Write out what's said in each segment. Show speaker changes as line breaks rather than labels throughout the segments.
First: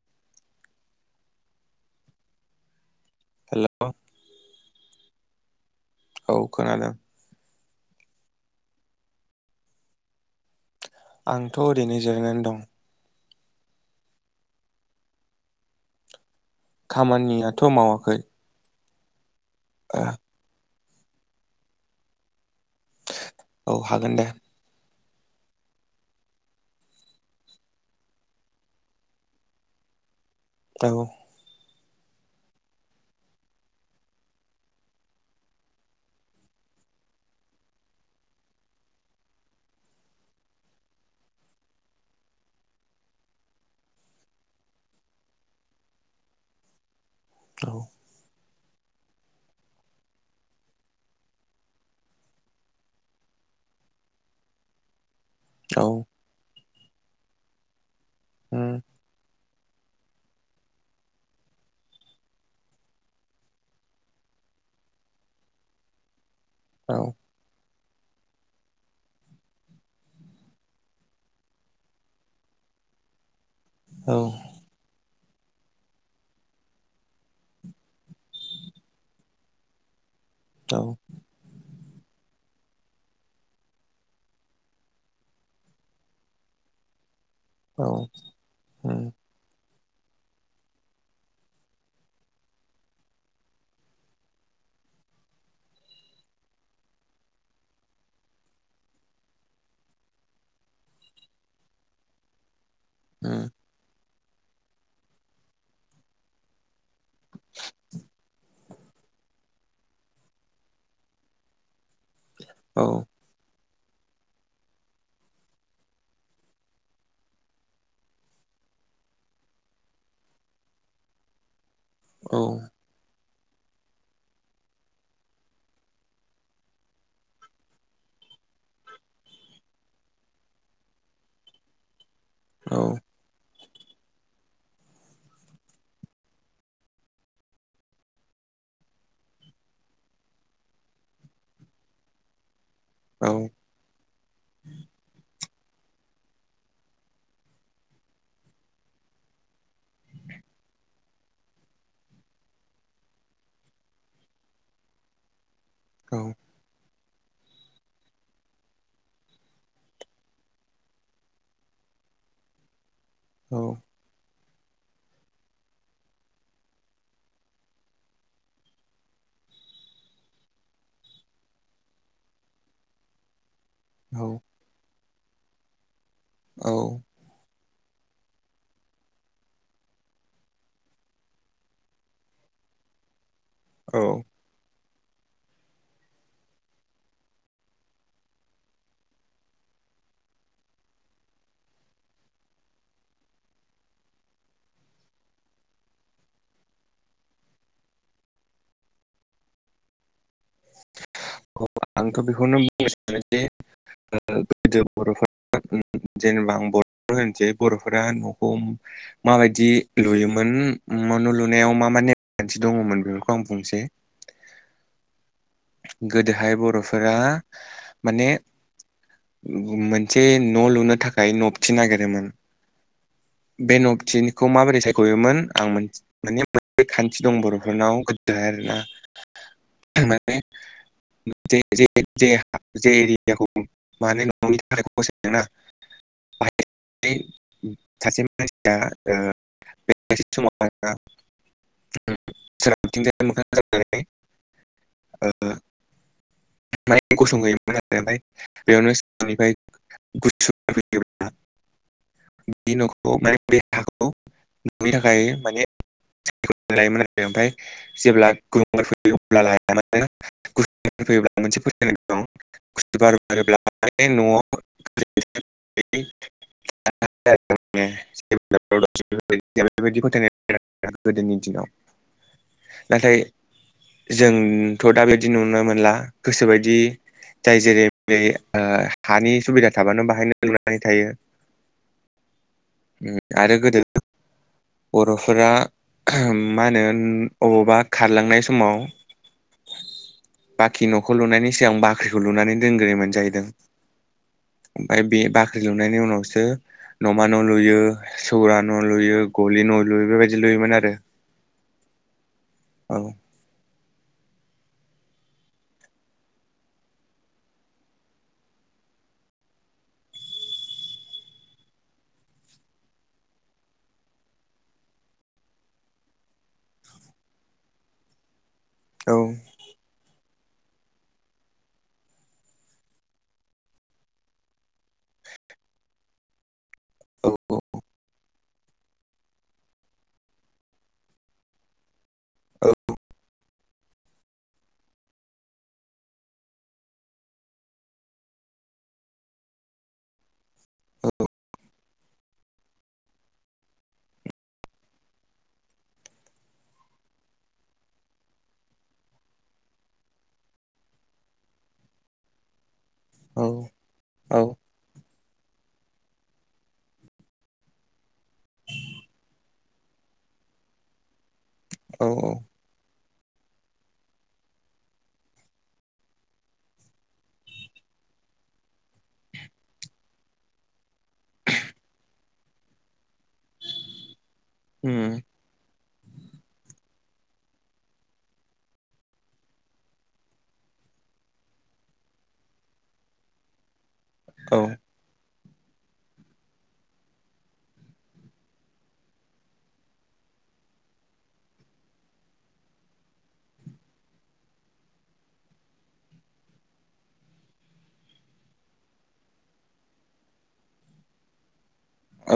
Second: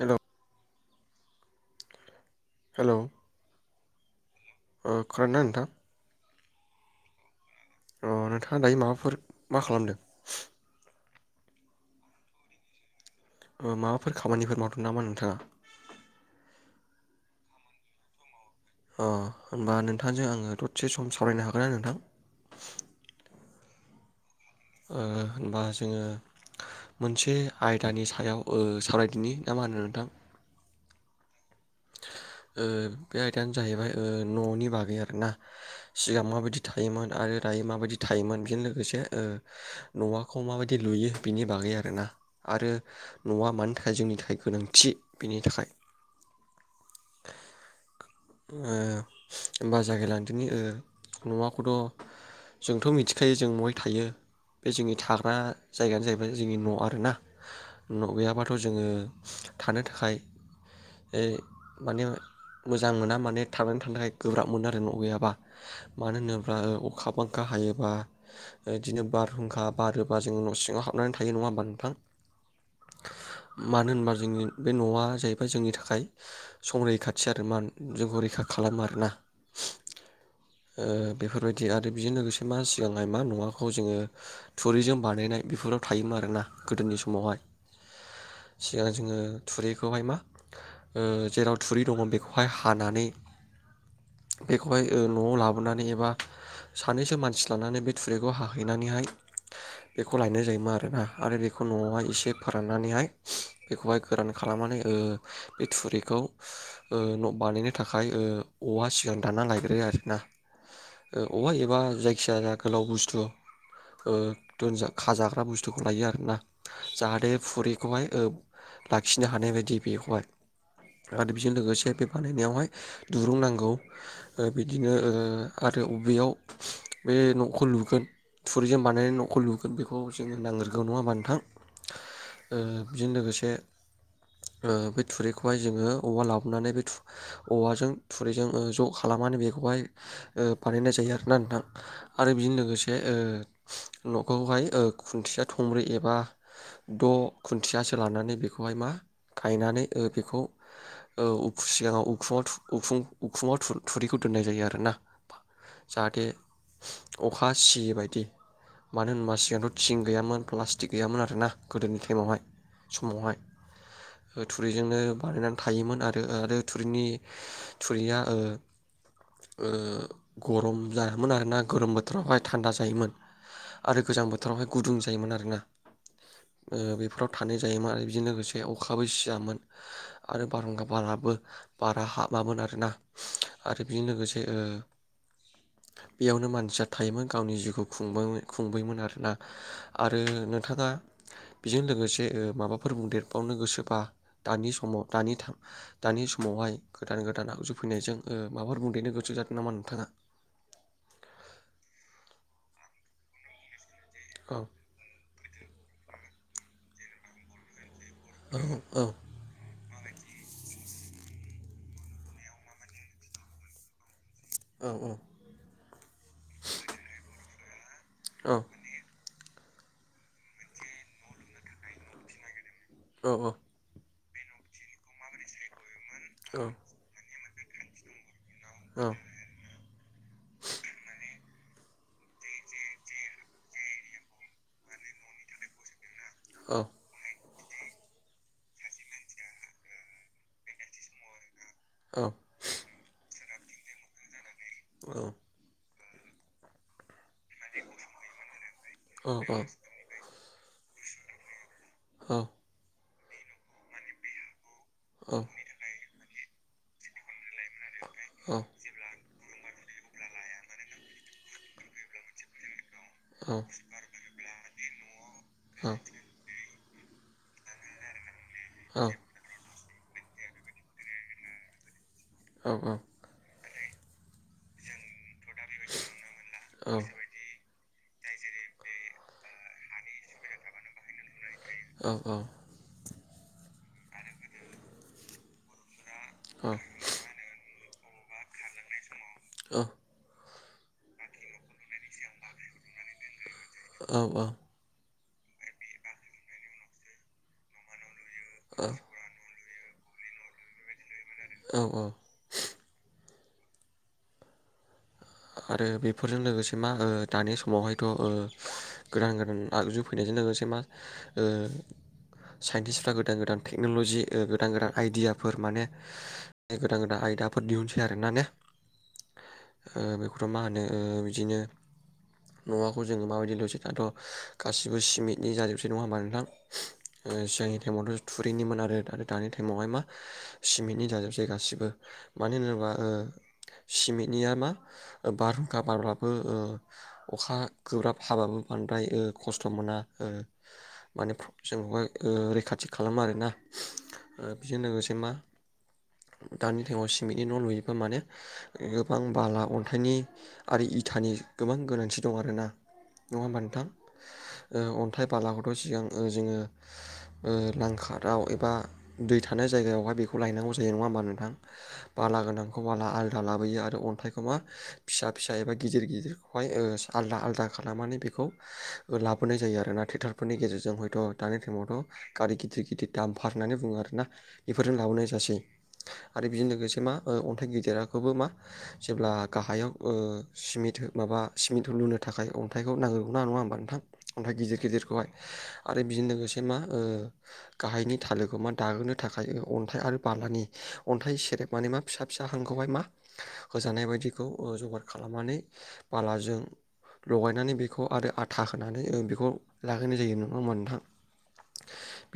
Hello hello
hello
ओ खोनादोंना नोंथां।
औ खोनादों
अ नोंथाङा दायो माबाफोर मा खालामदों।
आंथ ओरैनो जिरायनानै दं।
ओ माबाफोर खामानिफोर मावदों नामा नोंथाङा।
खामानियाथ मावाखै।
[inaudible] होमबा
ओ
नोंथांजों आङो द से सम सावरायनो हागोनना नोंथां।
औ हागोन दे।
ओ होनबा जोङो मोनसे आयदानि सायाव ओ सावरायदिनि ना मा होनो नोंथां
जागौ
ओ बे आयदायानो जाहैबाय ननि बागै आरोना सिगां माबायदि थायोमोन आरो दायो माबायदि थायोमोन बेजों लोगोसे नआखौ माबायदि लुयो बिनि बागै आरोना आरो नआ मानो थाखाय जोंनि थाखाय गोनांथि बिनि थाखाय।
औ
होमबा जागायलांदोंनि नआखौथ जोंथ मिथिखायो जों नहाय थायो बे जोंनि थार बा
औ
जायगायानो जाहैबाय जोंनि नआव ना न गैयाबाथ
उम
जोङो। थानो थाखाय। माने मोजां मोना माने थांनानै थानो थाखाय गोब्राब मोनो आरो न गैयाबा मानो होनो ओ
औ
अखा बांखा हायो। बा बिदिनो बारहुंखा बारोबा जों न' सिङाव हाबनानै थायो नङा होमबा नोंथां। मानो होनबा
औ
जोंनि बे नआ जाहैबाय। जोंनि थाखाय। थाखाय सम रैखाथि आरो मा जोंखौ रैखा खालामो आरोना।
औ
ओ बेफोरबायदि आरो। बेजों लोगोसे मा सिगांहाय मा नखौ जोङो थुरिजों बानायनाय बेफोराव थायोमोन आरोना गोदोनि समावहाय
औ
सिगां
उम
जोङो थुरि खौहाय मा जेराव थुरि दङ बेखौहाय हानानै बेखौहाय न'आव लाबोनानै एबा सानैसो मानसि लानानै बे थुरिखौ हाहैनानैहाय बेखौ लायनाय जायोमोन आरोना आरो बेखौ न'आवहाय एसे राननानैहाय
उम
बेखौहाय गोरान खालामनानै बे थुरिखौ न' बानायनो थाखाय औवा सिगां दानना लायग्रोयो आरोना औवा एबा जायखिजाया
औ
गोलाव बुस्थु खाजाग्रा बुस्थुखौ लायो आरोना जाहाथे थुरिखौहाय लाखिनो हानाय बायदि बेखौहाय आरो बेजों लोगोसे जे बे
औ
बानायनायावहाय दुरुं नांगौ बिदिनो आरो बबेयाव बे न'खौ लुगोन थुरिजों बानायनाय न'खौ लुगोन बेखौ जोङो [inaudible] नङा होनबा नोंथां
औ
बेजों लोगोसे बे थुरिखौहाय जोङो औवा लाबोनानै बे औवाजों थुरिजों ज' खालामनानै बेखौहाय बानायनाय जायो आरोना नोंथां आरो बेजों लोगोसे
औ
बे न'खौहाय खुन्थिया थंब्रै एबा द' खुन्थियासो लानानै बेखौहाय मा गायनानै बेखौ सिगाङाव उखुम उखुमाव थुरिखौ दोननाय जायो आरोना। जाहाथे अखा सियै बायदि मानो होनबा सिगांथ' थिं गैयामोन प्लास्टिक गैयामोन आरोना गोदोनि टाइमावहाय समावहाय थुरिजोंनो बानायनानै थायोमोन आरो आरो थुरिनि थुरिया गरम जायामोन आरोना गरम बोथोरावहाय थान्दा जायोमोन। आरो गोजां
औ
बोथोरावहाय गुदुं जायो। जायोमोन आरोना।
औ
बेफोराव थानाय जायोमोन आरो बिजों लोगोसे बे अखाबो सियामोन आरो बारहुंखा बारबाबो बारा हाबामोन आरोना। आरो
औ
बेजों लोगोसे बेयावनो मानसिया थायोमोन गावनि जिउखौ खुंबोयोमोन आरोना आरो नोंथाङा बेजों लोगोसे माबाफोर बुंदेर बावनो गोसोबा दानि समाव दानि दानि समावहाय गोदान गोदान आगजुफैनायजों माबाफोर बुंदेरनो गोसो जादों नामा नोंथाङा
अ आंथ' बेखौनो बुंनो सानोदि
औ
गोदो बर'फोरा जेनेबा बर' [inaudible] बर' बर'फोरा न'खौ
औ
माबायदि लुयोमोन न लुनायाव मा मा नेमखान्थि दङमोन बेफोरखौ आं बुंसै।
औ औ।
गोदोहाय बर'फोरा। माने।
औ
मोनसे न' लुनो थाखाय नबथिनो ना गिरोमोन।
औ
बेेनबथि। बेखौ माबोरै सायख'योमोन आं। माने
औ
मोनसे खान्थि दं बर'। बे नाव। दा आरो ना [inaudible] [unintelligible] [unintelligible] सासे मानसिया ओ बे समाव।
औ
[unintelligible] [unintelligible]
औ।
गसंहोयोमोन [unintelligible] [unintelligible]
औ
बिदि नख [unintelligible] बिनि
औ
थाखाय माने। [unintelligible] जेब्ला गर फैयो अब्ला। [unintelligible] [unintelligible] [unintelligible] [unintelligible] [unintelligible] बेबायदि फोथायनाय गोदोनि दिनाव। नाथाय। जोंथ' दा बि। दि नुनो मोनला। गोसोबायदि जाय जेरै बे ओ हानि सुबिदा थाबानो बाहायनो लुनानै थायो।
औ औ।
ओ आरो गोदो बर'फोरा मा होनो, अबावबा खारलांनाय समाव
अह।
बाखि न'खौ लुनायनि सिगां बाख्रिखौ लुनानै दोनग्रोयोमोन‌ जाहैदों।
औ औ।
ओमफाय बे बाख्रि लुनायनि उनावसो न'मा न' लुयो, सौरा न' लुयो, गलि न' लुयो। बेबायदि लुयोमोन आरो।
औ औ।
औ।
आरो बेफोरजों लोगोसे मा ओ दानि समावहायथ' ओ गोदान गोदान आगजु फैनायजों लोगोसे मा ओ साइन्टिसफ्रा गोदान गोदान टेक्न'ल'जि ओ गोदान गोदान आइदियाफोर माने गोदान गोदान आयदाफोर दिहुनसै आरोना ने।
औ।
ओ बेखौथ' मा होनो ओ बिदिनो न'आखौ जोङो माबादि लुसै दाथ' गासिबो सिमिटनि जाजोबसै नङा होमबा नोंथां? ओ सिगांनि टाइमावथ' थुरैनिमोन आरो आरो दानि टाइमावहाय मा सिमिटनि जाजोबसै गासिबो। मानो होनोबा ओ सिमिदनिया मा? बारहुंखा बारब्लाबो ओ अखा गोब्राब हाबाबो बांद्राय ओ खस्थ' मोना ओ माने जों अहाय ओ रैखाथि खालामो आरोना। ओ बिजों लोगोसे मा दानि टाइमाव सिमिटनि न' लुयोबा माने गोबां बाला अन्थाइनि आरो इथानि गोबां गोनांथि दं आरोना। नङा
औ
होमबा नोंथां?
औ
ओ अ थाइ बालाखौथ' सिगां ओ जोङो ओ लांखाराव एबा दै थानाय जायगायावहाय बेखौ लायनांगौ जायो, नङा होमबा नोंथां?
औ
बाला गोनांखौ बाला आल दा लाबोयो आरो अन्थाइखौ मा फिसा फिसा एबा गिदिर गिदिरखौहाय ओ आलदा आलदा खालामनानै बेखौ लाबोनाय जायो आरोना। ट्रेक्टरफोरनि गेजेरजों हयथ' दानि टाइमावथ' गारि गिदिर गिदिद दामफार होननानै बुङो आरोना इफोरजों
उम
लाबोनाय जासै। आरो बेजों लोगोसे मा ओ अन्थाइ गेदेराखोबो मा जेब्ला गाहायाव ओ सिमिट हो माबा सिमेन्ट लुनो थाखाय अन्थाइखौ नांगोरगौना, नङा होमबा नोंथां? ओमफाय
औ
गिदिर गिदिरखौहाय आरो बिजों लोगोसे मा ओ गाहायनि थालोखौ मा दाहोनो थाखाय अन्थाइ आरो बालानि अन्थाइ सेरेब माने मा फिसा फिसा हांखौहाय मा, होजानाय बादिखौ ओ जगार खालामनानै बालाजों लगायनानै बेखौ आरो आथा होनानै बेखौ लागानाय जायो, नङा होमबा नोंथां?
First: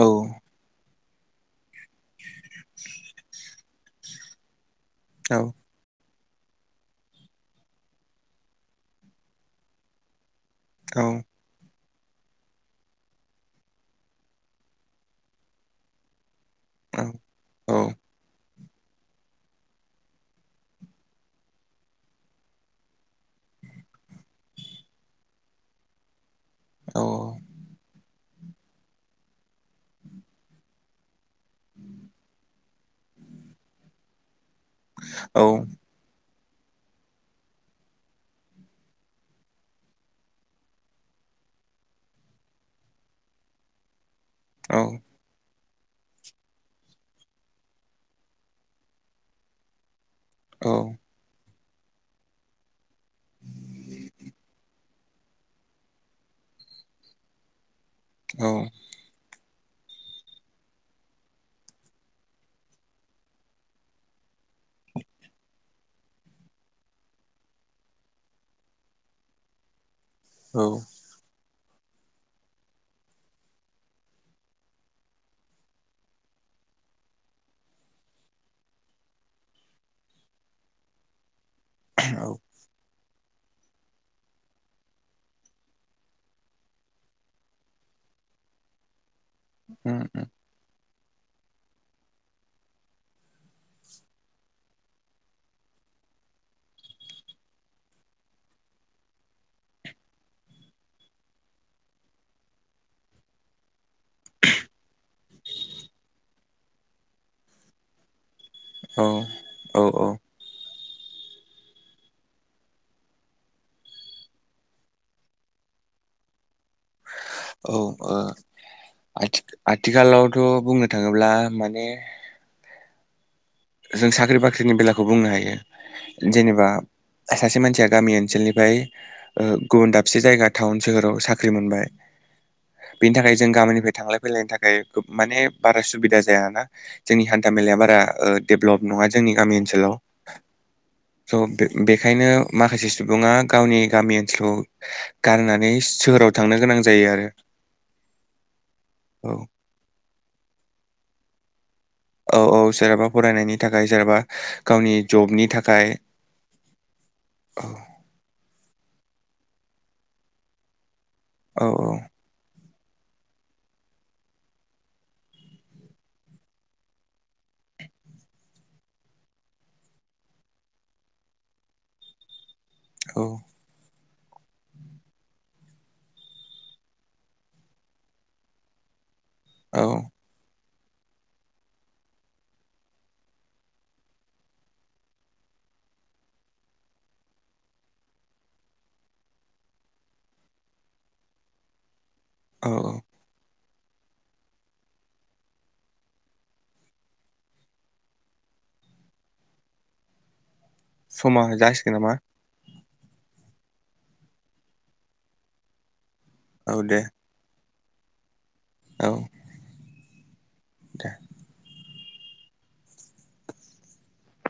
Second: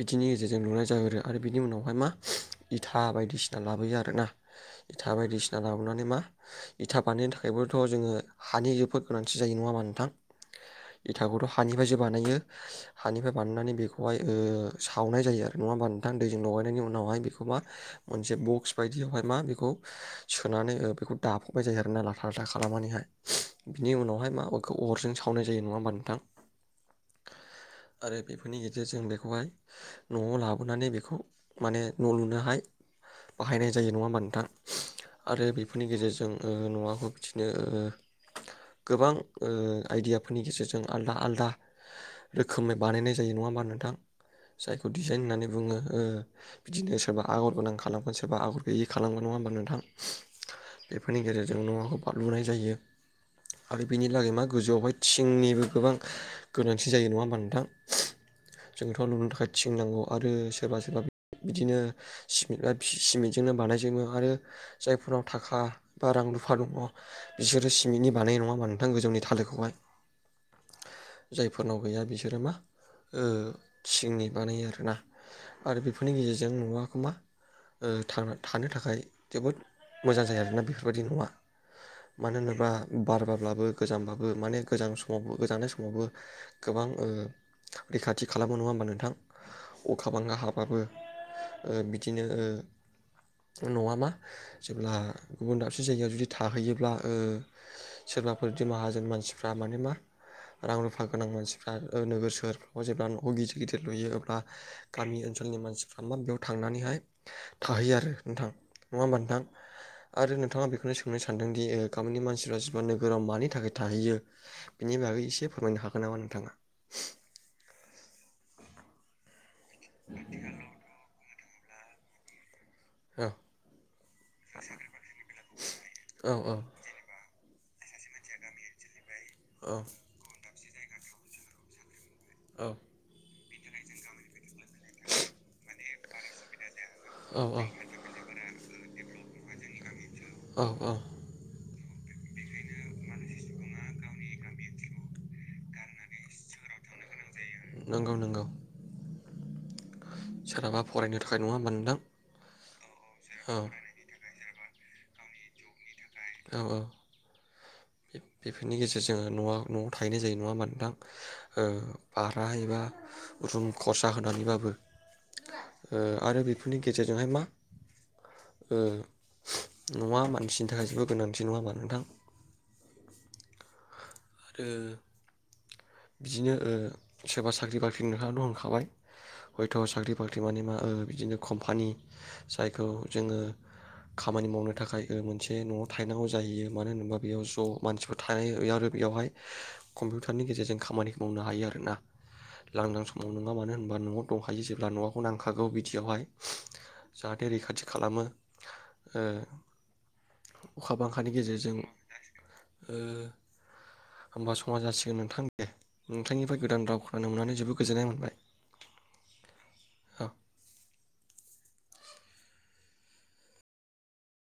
औ
गेजेरजों लुनाय जायो आरो। आरो बिनि उनाव फाय मा इथा बायदिसिना लाब बोयो आरोना। इथा
औ
बायदिसिना लाबोनानै मा इथा बानायनो थाखायबोथ' जोङो हानि जोबोद गोनांथि जायो नङा मा नोंथां?
औ
इथाखौथ' हानिफाय जोब बानायो, हानिफाय बानायनानै बेखौहाय ओ सावनाय जायो नङा होमबा नोंथां दै लगायनायनि
औ
उनावहाय बेखौ मा,
औ
मोनसे बक्स बायदियावहाय मा बेखौ सोनानै ओ बेखौ दाफबनाय जायो आरोना लाथा लाथा खालामनानैहाय। बिनि उनावहाय माबाखौ अरजों सावनाय जायो नङा होमबा नोंथां?
अह।
आरो बेफोरनि गेजेरजों बेखौहाय न'आव लाबोनानै बेखौ माने न' लुनोहाय बाहायनाय जायो नङा होमबा नोंथां? आरो बेफोरनि गेजेरजों जों ओ न'आखौ बिदिनो गोबां ओ आइदियाफोरनि गेजेरजों आलदा आलदा रोखोमै बानायनाय जायो नङा होमबा नोंथां?
औ
जायखौ डिजाइन होननानै बुङो। ओ बिदिनो सोरबा आगर गोनां खालामगोन सोरबा आगर गैयि खालामगोन नङा होमबा नोंथां? बेफोरनि गेजेर जों न'आखौ बा लुनाय जायो आरो बिनि लागै मा गोजौआवहाय थिंनिबो गोबां गोनांथि जायो नङा होमबा नोंथां?
औ
जोंथ' लुनो थाखाय थिं नांगौ आरो सोरबा सोरबा बिदिनो सिमेटा सिमेन्टजोंनो बानायजोबो आरो जायफोरनाव थाखा बा रां रुफा दङ बिसोरो सिमेन्टनि बानायो नङा होमबा नोंथां गोजौनि थालोखौहाय?
औ।
जायफोरनाव गैया बिसोरो मा ओ थिंनि बानायो आरोना आरो बेफोरनि गेजेरजों न'आखौ मा ओ थां थानो थाखाय जोबोद मोजां जायो आरोना बेफोर बादि न'आ। मानो होनोबा बार बारब्लाबो गोजांब्लाबो माने गोजां समावबो गोजांनाय समावबो गोबां ओ रैखाथि खालामो नङा होमबा नोंथां?
उम
अखा
उम
बांखा हाबाबो ओ बिदिनो ओ न'आ मा जेब्ला गुबुन दाबसे जायगायाव जुदि थाहैयोब्ला ओ सोरबाफोर दि माहाजोन मानसिफ्रा माने मा रां रुफा गोनां मानसिफ्रा नोगोर सोहोरफ्राव जेब्ला न' गिदिर गिदिर लुयो अब्ला गामि ओनसोलनि मानसिफ्रा मा बेयाव थांनानैहाय थाहैयो आरो नोंथां। नङा
औ
होमबा नोंथां
औ औ।
आरो नोंथाङा बेखौनो सोंनो सानदोंदि ओ गामिनि मानसिफ्रा जेनबा नोगोराव मानि थाखाय थाहैयो बेनि बागै एसे फोरमायनो हागोन नामा नोंथाङा?
औ ओ आथि-आथिखालावथ' बुंनो थाङोब्ला माने
औ।
जों साख्रि बाख्रिनि बेलाखौ बुंनो हायो
औ औ
जेनेबा सासे मानसिया गामि ओनसोलनिफाय ओ
औ
गुबुन दाबसे जायगा टाउन सोहोराव साख्रि मोनबाय
औ
बेनि थाखाय जों गामिनिफ्राय थांलाय फैलायनि थाखाय माने बारा सुबिदा जाया ना। जोंनि हान्था मेलाया बारा भ्लब नङा जोंनि गामि ओनसोलाव
औ औ।
स' बेखायनो माखासे सुबुङा गावनि गामि ओनसोलखौ गारनानै सोहोराव थांनो गोनां जायो आरो।
नोंगौ नोंगौ।
औ
सोरहाबा फरायनो थाखाय नङा होमबा नोंथां।
औ औ सोरबा फ
औ
फरायनायनि थाखाय जेनेबा। गावनि जबनि थाखाय
औ औ
औ
बेफोरनि गेजेर जोङो नवा नआव थाहैनाय जायो नङा ओमबा नोंथां। ओ‌
औ
भारा एबा रुम खरसा होनानैबाबो ओ आरो बेफोरनि गेजेरजोंहाय मा ओ नवा मानसिनि थाखाय जेबो गोनांथि नङा होमा नोंथां।
औ।
आरो बिदिनो ओ सोरबा साख्रि बाख्रिनि [unintelligible] हयथ
औ
साख्रि बाख्रि मोने मा ओ बिदिनो कम्पानि जायखौ जोङो खामानि मावनो थाखाय ओ मोनसे नआव थाहैनांगौ जाहैयो मानो होनोबा बेयाव ज मानसिफोर जेनेबा बेवहाय कम्पिउटारनि गेजेरजों खामानिखौ मावनो हायो आरोना।
औ
लांदां समाव नङा मानो होनबा। होमबा नआव दंखायो जेब्ला नखौ नांखागौ बिदियावहाय जाहाथे रैखाथि खालामो ओ अखा बांखानि
समा
गेजेरजों
जासिगोन नामा?
ओ होमबा समा जासिगोन नोंथां दे। नोंथांनिफाय
औ
गोदान
दे
राव खोनानो मोननानै जोबोद गोजोननाय मोनबाय।
औ।
औ।
दे।